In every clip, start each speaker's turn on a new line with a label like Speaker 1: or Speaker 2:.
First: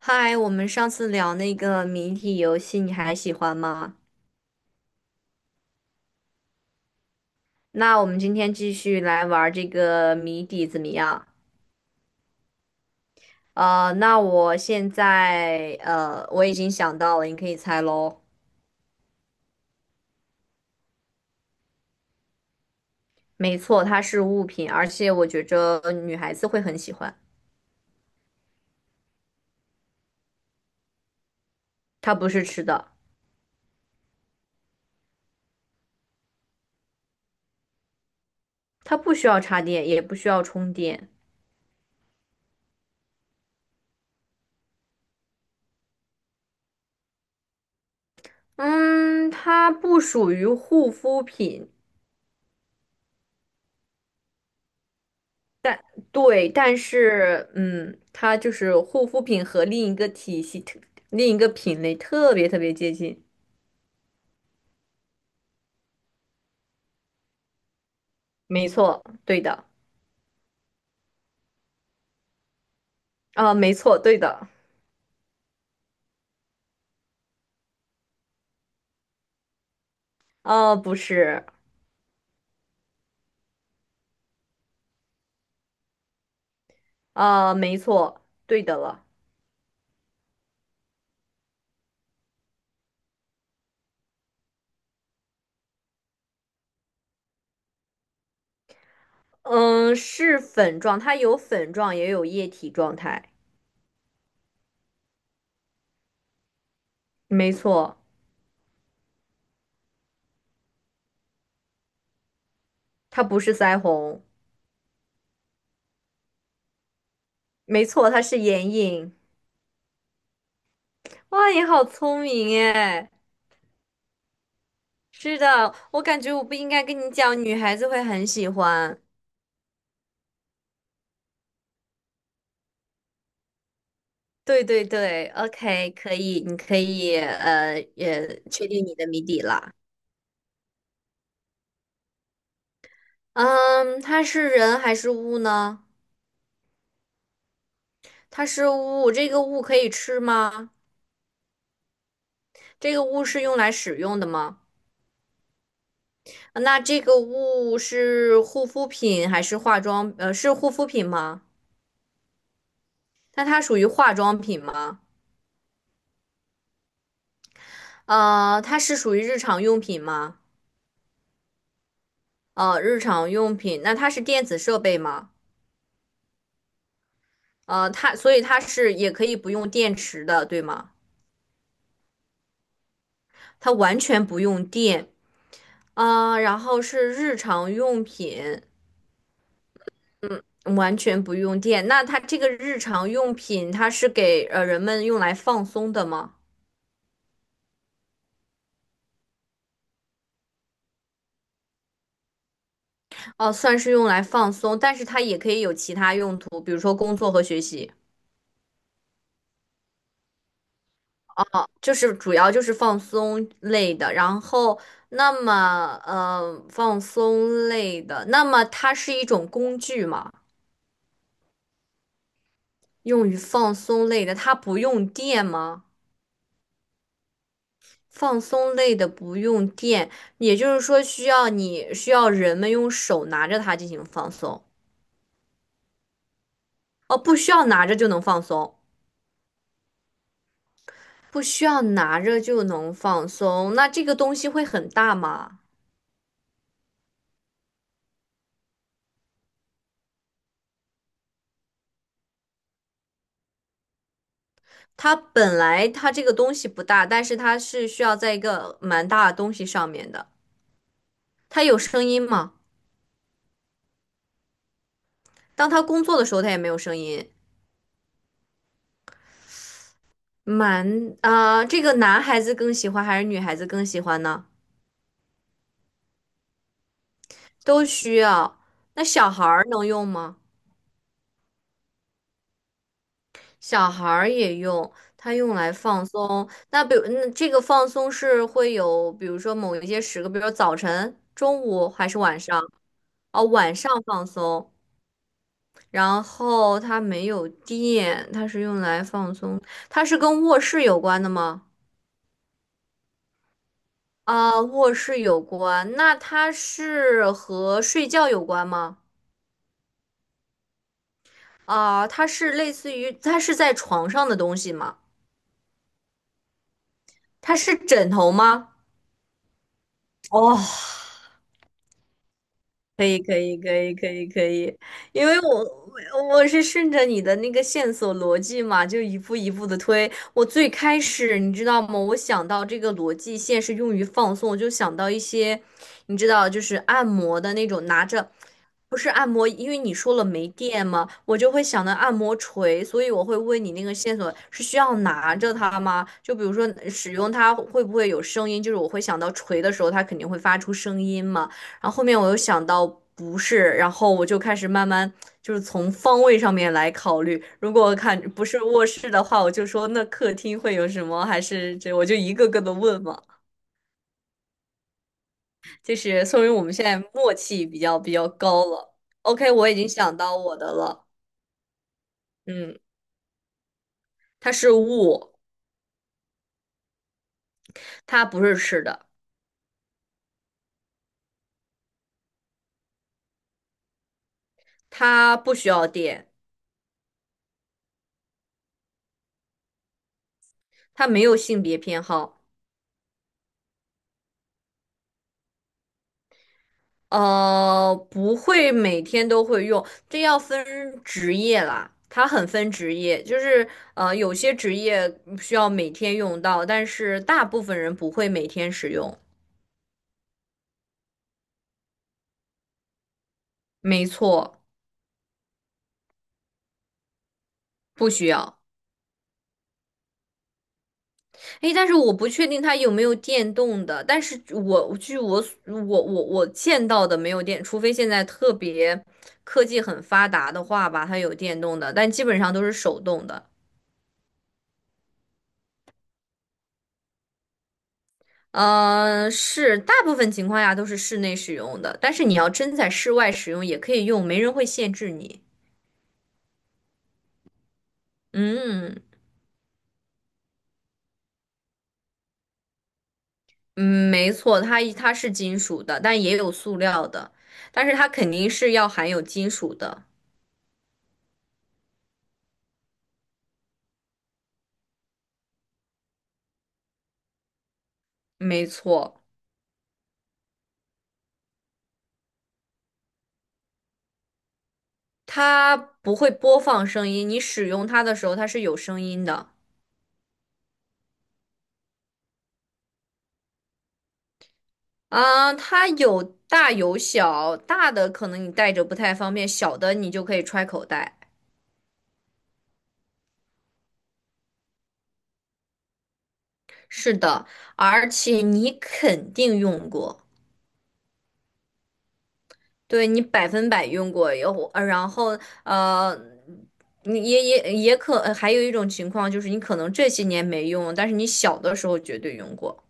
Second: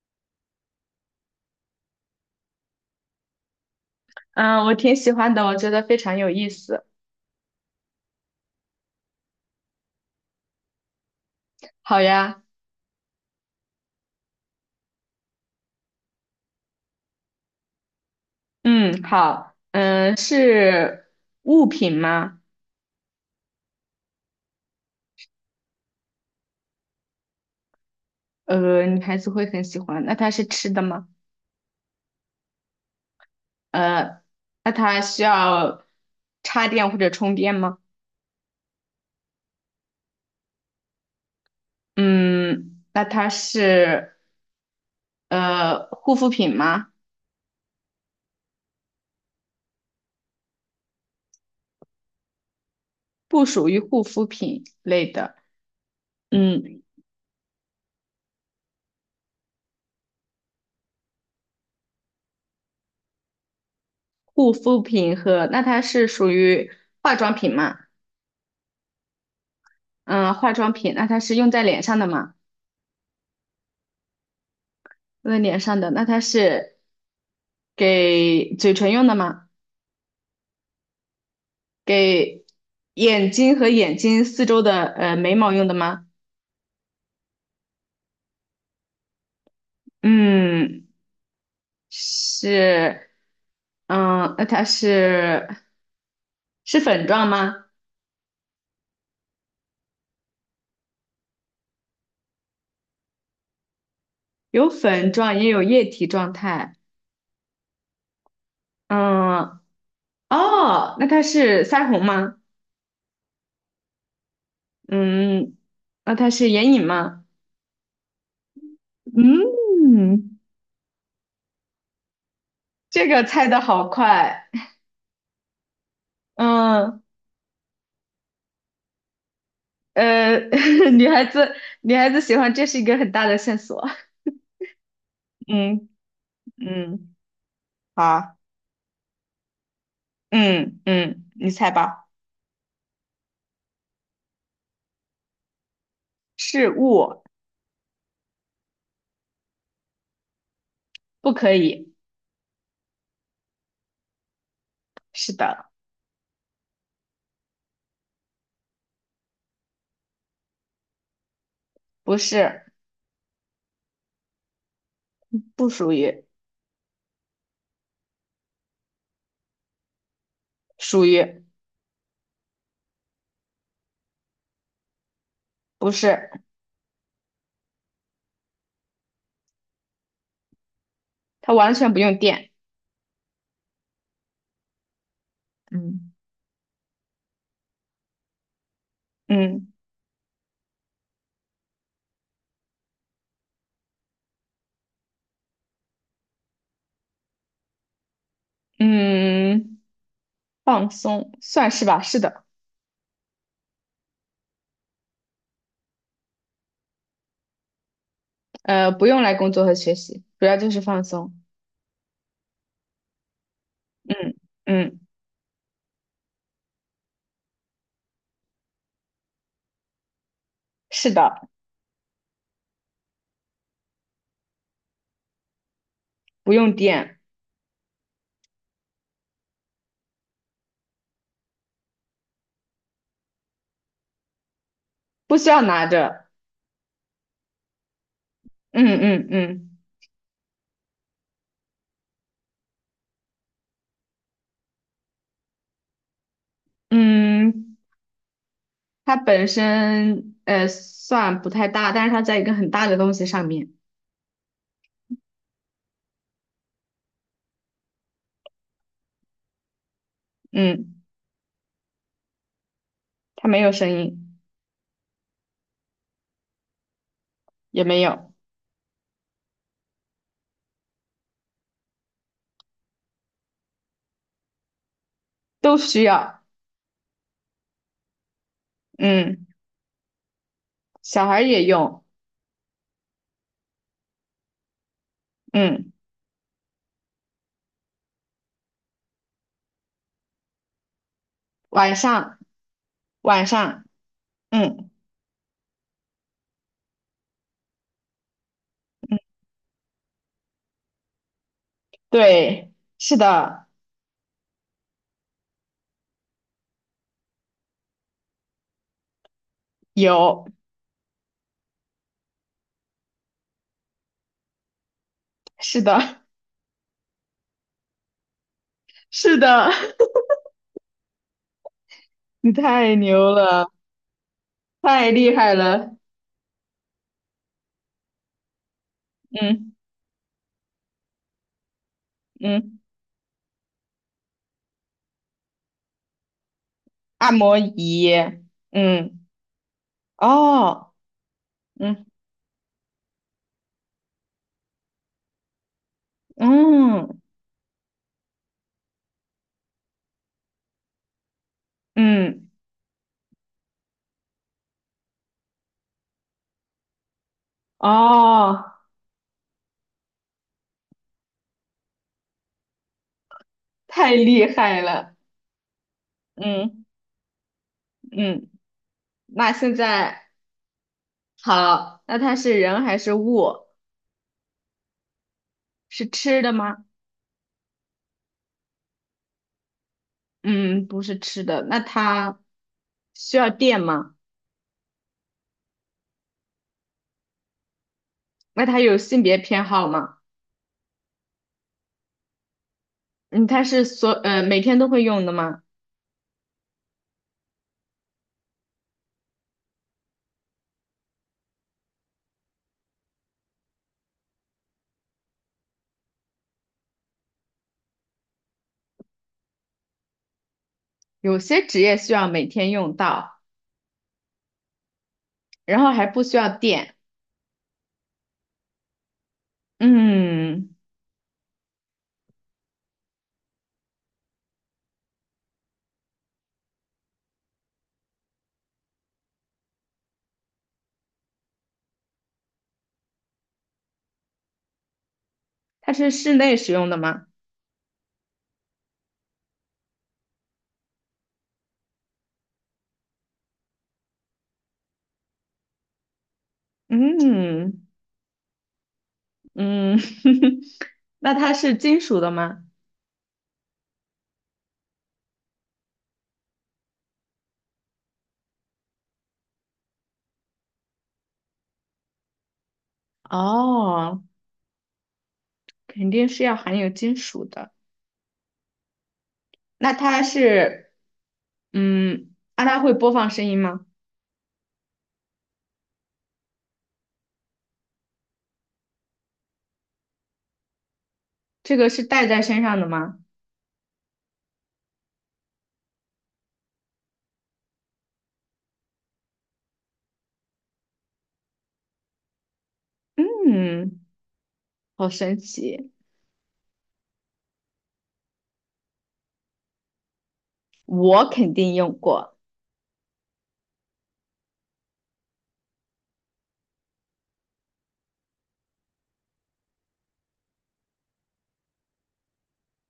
Speaker 1: 嗨，我们上次聊那个谜底游戏，你还喜欢吗？
Speaker 2: 嗯，我挺喜欢的，我觉得非常有意思。
Speaker 1: 那我们今天继续来玩儿这个谜底，怎么样？
Speaker 2: 好呀。
Speaker 1: 那我现在,我已经想到了，你可以猜喽。
Speaker 2: 嗯，好。嗯，是物品吗？
Speaker 1: 没错，它是物品，而且我觉着女孩子会很喜欢。
Speaker 2: 女孩子会很喜欢。那它是吃的吗？
Speaker 1: 它不是吃的，
Speaker 2: 呃，那它需要插电或者充电吗？
Speaker 1: 它不需要插电，也不需要充电。
Speaker 2: 嗯，那它是护肤品吗？
Speaker 1: 嗯，它不属于护肤品。
Speaker 2: 不属于护肤品类的。
Speaker 1: 对，但
Speaker 2: 嗯，
Speaker 1: 是嗯，它就是护肤品和另一个体系、另一个品类特别接近。
Speaker 2: 护肤品和那它是属于化妆品吗？
Speaker 1: 没错，对的，
Speaker 2: 嗯，化妆品，那它是用在脸上的吗？
Speaker 1: 没错，对的，
Speaker 2: 用在脸上的，那它是给嘴唇用的吗？
Speaker 1: 不是，
Speaker 2: 给眼睛和眼睛四周的眉毛用的吗？
Speaker 1: 没错，对的了，
Speaker 2: 嗯，是。嗯，那它是粉状吗？
Speaker 1: 嗯，是粉状，它有粉状也有液体状态，
Speaker 2: 有粉状，也有液体状态。
Speaker 1: 没错，
Speaker 2: 嗯，哦，那它是腮红吗？
Speaker 1: 它不是腮红，
Speaker 2: 嗯，那它是眼影吗？
Speaker 1: 没错，它是眼影。
Speaker 2: 嗯，
Speaker 1: 哇，你好聪明
Speaker 2: 这
Speaker 1: 哎！
Speaker 2: 个猜的好快。
Speaker 1: 是的，我感觉我不应该跟
Speaker 2: 嗯，
Speaker 1: 你讲，女孩子会很喜欢。
Speaker 2: 呃，女孩子，女孩子喜欢，这是一个很大的线索。
Speaker 1: 对对对
Speaker 2: 嗯
Speaker 1: ，OK，可以，你可
Speaker 2: 嗯，
Speaker 1: 以呃
Speaker 2: 好。
Speaker 1: 也确定你的谜底了。
Speaker 2: 嗯嗯，你猜吧。
Speaker 1: 嗯，它是人还是物呢？
Speaker 2: 是物。
Speaker 1: 它是物，这个物可以吃吗？
Speaker 2: 不可以。
Speaker 1: 这个物是用来使用的吗？
Speaker 2: 是的。
Speaker 1: 那这个物是护肤品还是化妆？呃，是护肤品吗？
Speaker 2: 不是。
Speaker 1: 那它属于化妆品吗？
Speaker 2: 不属于。
Speaker 1: 它是属于日常用品吗？
Speaker 2: 属于。
Speaker 1: 日常用品，那它是电子设备吗？
Speaker 2: 不是。
Speaker 1: 所以它是也可以不用电池的，对吗？
Speaker 2: 它完全不用电。
Speaker 1: 它完全不用电，
Speaker 2: 嗯，
Speaker 1: 啊，然后是日常用品，
Speaker 2: 嗯
Speaker 1: 完全不用电。那它这个日常用品，它是给人们用来放松的吗？
Speaker 2: 嗯，放松，算是吧，是的。
Speaker 1: 哦，算是用来放松，但是它也可以有其他用途，比如说工作和学习，
Speaker 2: 不用来工作和学习，主要就是放松。
Speaker 1: 就是主要就是放松类的。
Speaker 2: 嗯
Speaker 1: 然后，
Speaker 2: 嗯，
Speaker 1: 那么,放松类的，那么它是一种工具吗？
Speaker 2: 是的，
Speaker 1: 用于放松类的，它不用电吗？
Speaker 2: 不用电，
Speaker 1: 放松类的不用电，也就是说需要人们用手拿着它进行放松。
Speaker 2: 不需要拿着。
Speaker 1: 哦，不需要拿着就能放松，
Speaker 2: 嗯嗯嗯
Speaker 1: 不需要拿着就能放松。那这个东西会很大吗？
Speaker 2: 嗯，它本身算不太大，但是它在一个很大的东西上面。
Speaker 1: 它本来这个东西不大，但是它是需要在一个蛮大的东西上面的。
Speaker 2: 嗯，
Speaker 1: 它有声音吗？
Speaker 2: 它没有声音，
Speaker 1: 当它工作的时候，它也没有声音。
Speaker 2: 也没有。
Speaker 1: 蛮啊，这个男孩子更喜欢还是女孩子更喜欢呢？
Speaker 2: 都需要。
Speaker 1: 都需要。那小孩
Speaker 2: 嗯，
Speaker 1: 儿能用吗？
Speaker 2: 小孩儿也用。
Speaker 1: 小孩儿也用，它用来
Speaker 2: 嗯，
Speaker 1: 放松。那比如，那这个放松是会有，比如说某一些时刻，比如说早晨、中午
Speaker 2: 晚
Speaker 1: 还是
Speaker 2: 上
Speaker 1: 晚上？哦，
Speaker 2: 晚
Speaker 1: 晚
Speaker 2: 上。
Speaker 1: 上放松。
Speaker 2: 嗯，
Speaker 1: 然后它没有电，它是用来放松。它是跟卧室有关的吗？
Speaker 2: 对，是的，
Speaker 1: 啊，卧室有关。那它是和睡觉有关吗？
Speaker 2: 有，
Speaker 1: 啊，它是类似于，它是在床上的东西吗？
Speaker 2: 是的。
Speaker 1: 它是枕头吗？
Speaker 2: 是的。
Speaker 1: 哦，
Speaker 2: 你太
Speaker 1: 可以
Speaker 2: 牛
Speaker 1: 可以
Speaker 2: 了，
Speaker 1: 可以可以可以，
Speaker 2: 太
Speaker 1: 因
Speaker 2: 厉
Speaker 1: 为我
Speaker 2: 害
Speaker 1: 我
Speaker 2: 了。
Speaker 1: 我是顺着你的那个线索逻辑嘛，就一步一步
Speaker 2: 嗯
Speaker 1: 的推。我最开始你知道吗？我想到
Speaker 2: 嗯，
Speaker 1: 这个逻辑线是用于放松，我就想到一些，你知道，就是按
Speaker 2: 按
Speaker 1: 摩的
Speaker 2: 摩
Speaker 1: 那种拿
Speaker 2: 仪。
Speaker 1: 着，不是
Speaker 2: 嗯，
Speaker 1: 按摩，因为你说了没电
Speaker 2: 哦，
Speaker 1: 嘛，我就会想到
Speaker 2: 嗯
Speaker 1: 按摩锤，所以我会问你那个线索是需要拿着它吗？就比如说使
Speaker 2: 嗯
Speaker 1: 用它会不会有声音，就是我会想到锤的时候它肯定会发出声音嘛。然后后面我又
Speaker 2: 嗯。
Speaker 1: 想到不是，然后我就开始慢慢就是从方位上面来考虑，如果看不是
Speaker 2: 哦。
Speaker 1: 卧室的话，我就说那客厅会有什么，还是这我就一个个的问嘛，
Speaker 2: 太厉害了。
Speaker 1: 就是说明我们
Speaker 2: 嗯
Speaker 1: 现在默契比较
Speaker 2: 嗯，
Speaker 1: 高了。OK，
Speaker 2: 那
Speaker 1: 我
Speaker 2: 现
Speaker 1: 已经想
Speaker 2: 在
Speaker 1: 到我的了，
Speaker 2: 好，那它是
Speaker 1: 嗯，
Speaker 2: 人还是物？
Speaker 1: 它是物，
Speaker 2: 是吃的吗？
Speaker 1: 它不是吃的，
Speaker 2: 嗯，不是吃的。那它需要电吗？
Speaker 1: 它不需要电，
Speaker 2: 那它有性别偏好吗？
Speaker 1: 它没有性别偏好。
Speaker 2: 嗯，它是每天都会用的吗？
Speaker 1: 不会每天都会用，这要分职业啦。它很分职业，就是,有些职业需要每天用到，但是大部分人不会每天使用。
Speaker 2: 有些职业需要每天用到，
Speaker 1: 没错，
Speaker 2: 然后还不需要电。
Speaker 1: 不需要。
Speaker 2: 嗯，
Speaker 1: 诶，但是我不确定它有没有电动的，但是我据我所我我我见到的没有电，除非现在特别科技很发达的话吧，它有电动的，但基本上都是手动的。
Speaker 2: 它是室内使用的吗？
Speaker 1: 呃，是大部分情况下都是室内使用的，但是你要真在室外使用也可以用，没人会限制你。
Speaker 2: 嗯
Speaker 1: 嗯
Speaker 2: 嗯，那它是金属的吗？
Speaker 1: 嗯，没错，它是金属的，但也有塑料的，但是它肯定是要含有金属的。
Speaker 2: 哦，肯定是要含有金属的。
Speaker 1: 没错，
Speaker 2: 那它是，嗯，那它会播放声音吗？
Speaker 1: 它不会播放声音，你使用它的时候它是有声音的。
Speaker 2: 这个是戴在身上的吗？
Speaker 1: 啊，它有大有小，大的可能你带着不太方便，小的你就可以揣口袋。
Speaker 2: 嗯，好神奇，
Speaker 1: 是的，而且你肯定用过。
Speaker 2: 我肯定用过。
Speaker 1: 对你百分百用过，然后呃，你也可，还有一种情况就是你可能这些年没用，但是你小的时候绝对用过。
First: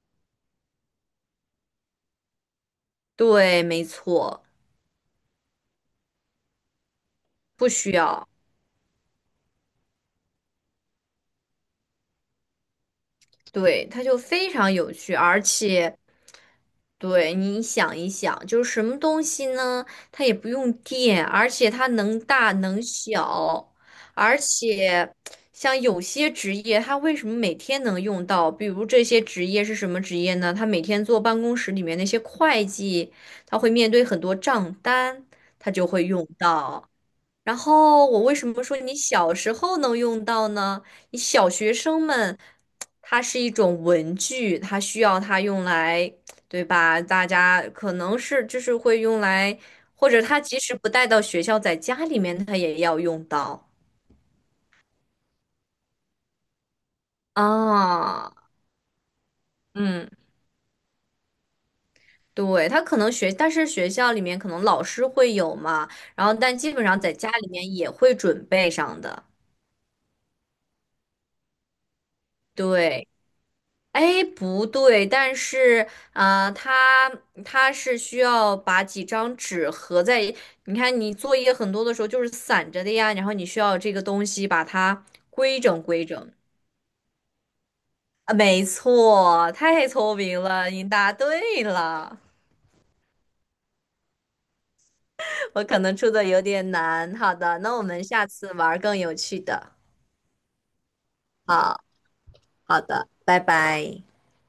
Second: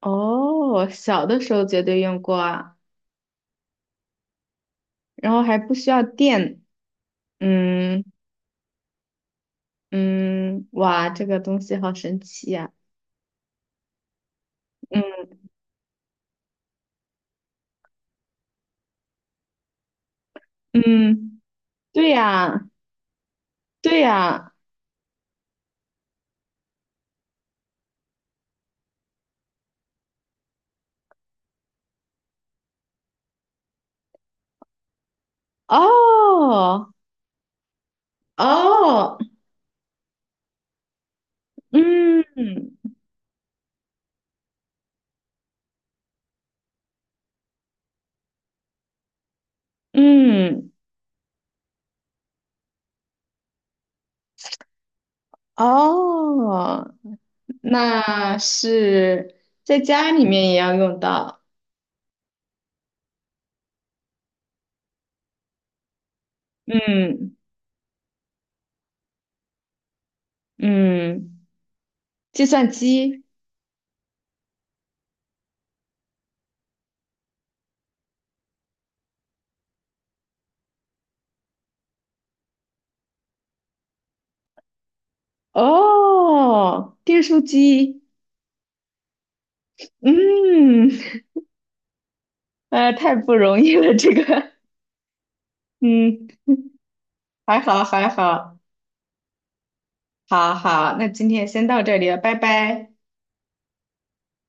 Speaker 2: 哦，小的时候绝对用过啊，
Speaker 1: 对，没错，
Speaker 2: 然后还不需要电。
Speaker 1: 不需
Speaker 2: 嗯
Speaker 1: 要。
Speaker 2: 嗯，哇，这个东西好神奇呀。
Speaker 1: 对，它就非常有趣，
Speaker 2: 嗯
Speaker 1: 而且对，你想一想，就是什么东西呢？它也不用电，
Speaker 2: 嗯，
Speaker 1: 而且它
Speaker 2: 对
Speaker 1: 能大
Speaker 2: 呀，
Speaker 1: 能小，
Speaker 2: 对
Speaker 1: 而
Speaker 2: 呀。
Speaker 1: 且像有些职业，它为什么每天能用到？比如这些职业是什么职业呢？他每天坐办公室里面那些会计，他会面对很多账单，他就会用
Speaker 2: 哦
Speaker 1: 到。然后我为什么说你
Speaker 2: 哦，
Speaker 1: 小时候能用到呢？你小学生们，
Speaker 2: 嗯
Speaker 1: 它是一种文具，它需要它用来，对吧？大家可能是就是会用来，或者他即
Speaker 2: 嗯
Speaker 1: 使不带到学校，在家里面他也要用到
Speaker 2: 哦。
Speaker 1: 啊。
Speaker 2: 那是在
Speaker 1: 嗯，
Speaker 2: 家里面也要用到。
Speaker 1: 对，他可能学，但是学校里面可能老师会有嘛，然后但基本上在家
Speaker 2: 嗯
Speaker 1: 里面也会准备上的，
Speaker 2: 嗯，计算
Speaker 1: 对。
Speaker 2: 机。
Speaker 1: 哎，不对，但是，它它是需要把几张纸合在一你看你作业很多的时候就是散着的呀，然后你需要这个东西把它规整。
Speaker 2: 哦，订书机。
Speaker 1: 啊，没错，太聪明了，你
Speaker 2: 嗯，
Speaker 1: 答对了。
Speaker 2: 太不容易了，这个。
Speaker 1: 我可能出的
Speaker 2: 嗯，
Speaker 1: 有点难，好的，
Speaker 2: 还
Speaker 1: 那我
Speaker 2: 好
Speaker 1: 们
Speaker 2: 还
Speaker 1: 下次
Speaker 2: 好，
Speaker 1: 玩儿更有趣的。
Speaker 2: 好好，那今天先到
Speaker 1: 好，
Speaker 2: 这里了，拜
Speaker 1: 好
Speaker 2: 拜。
Speaker 1: 的，拜拜。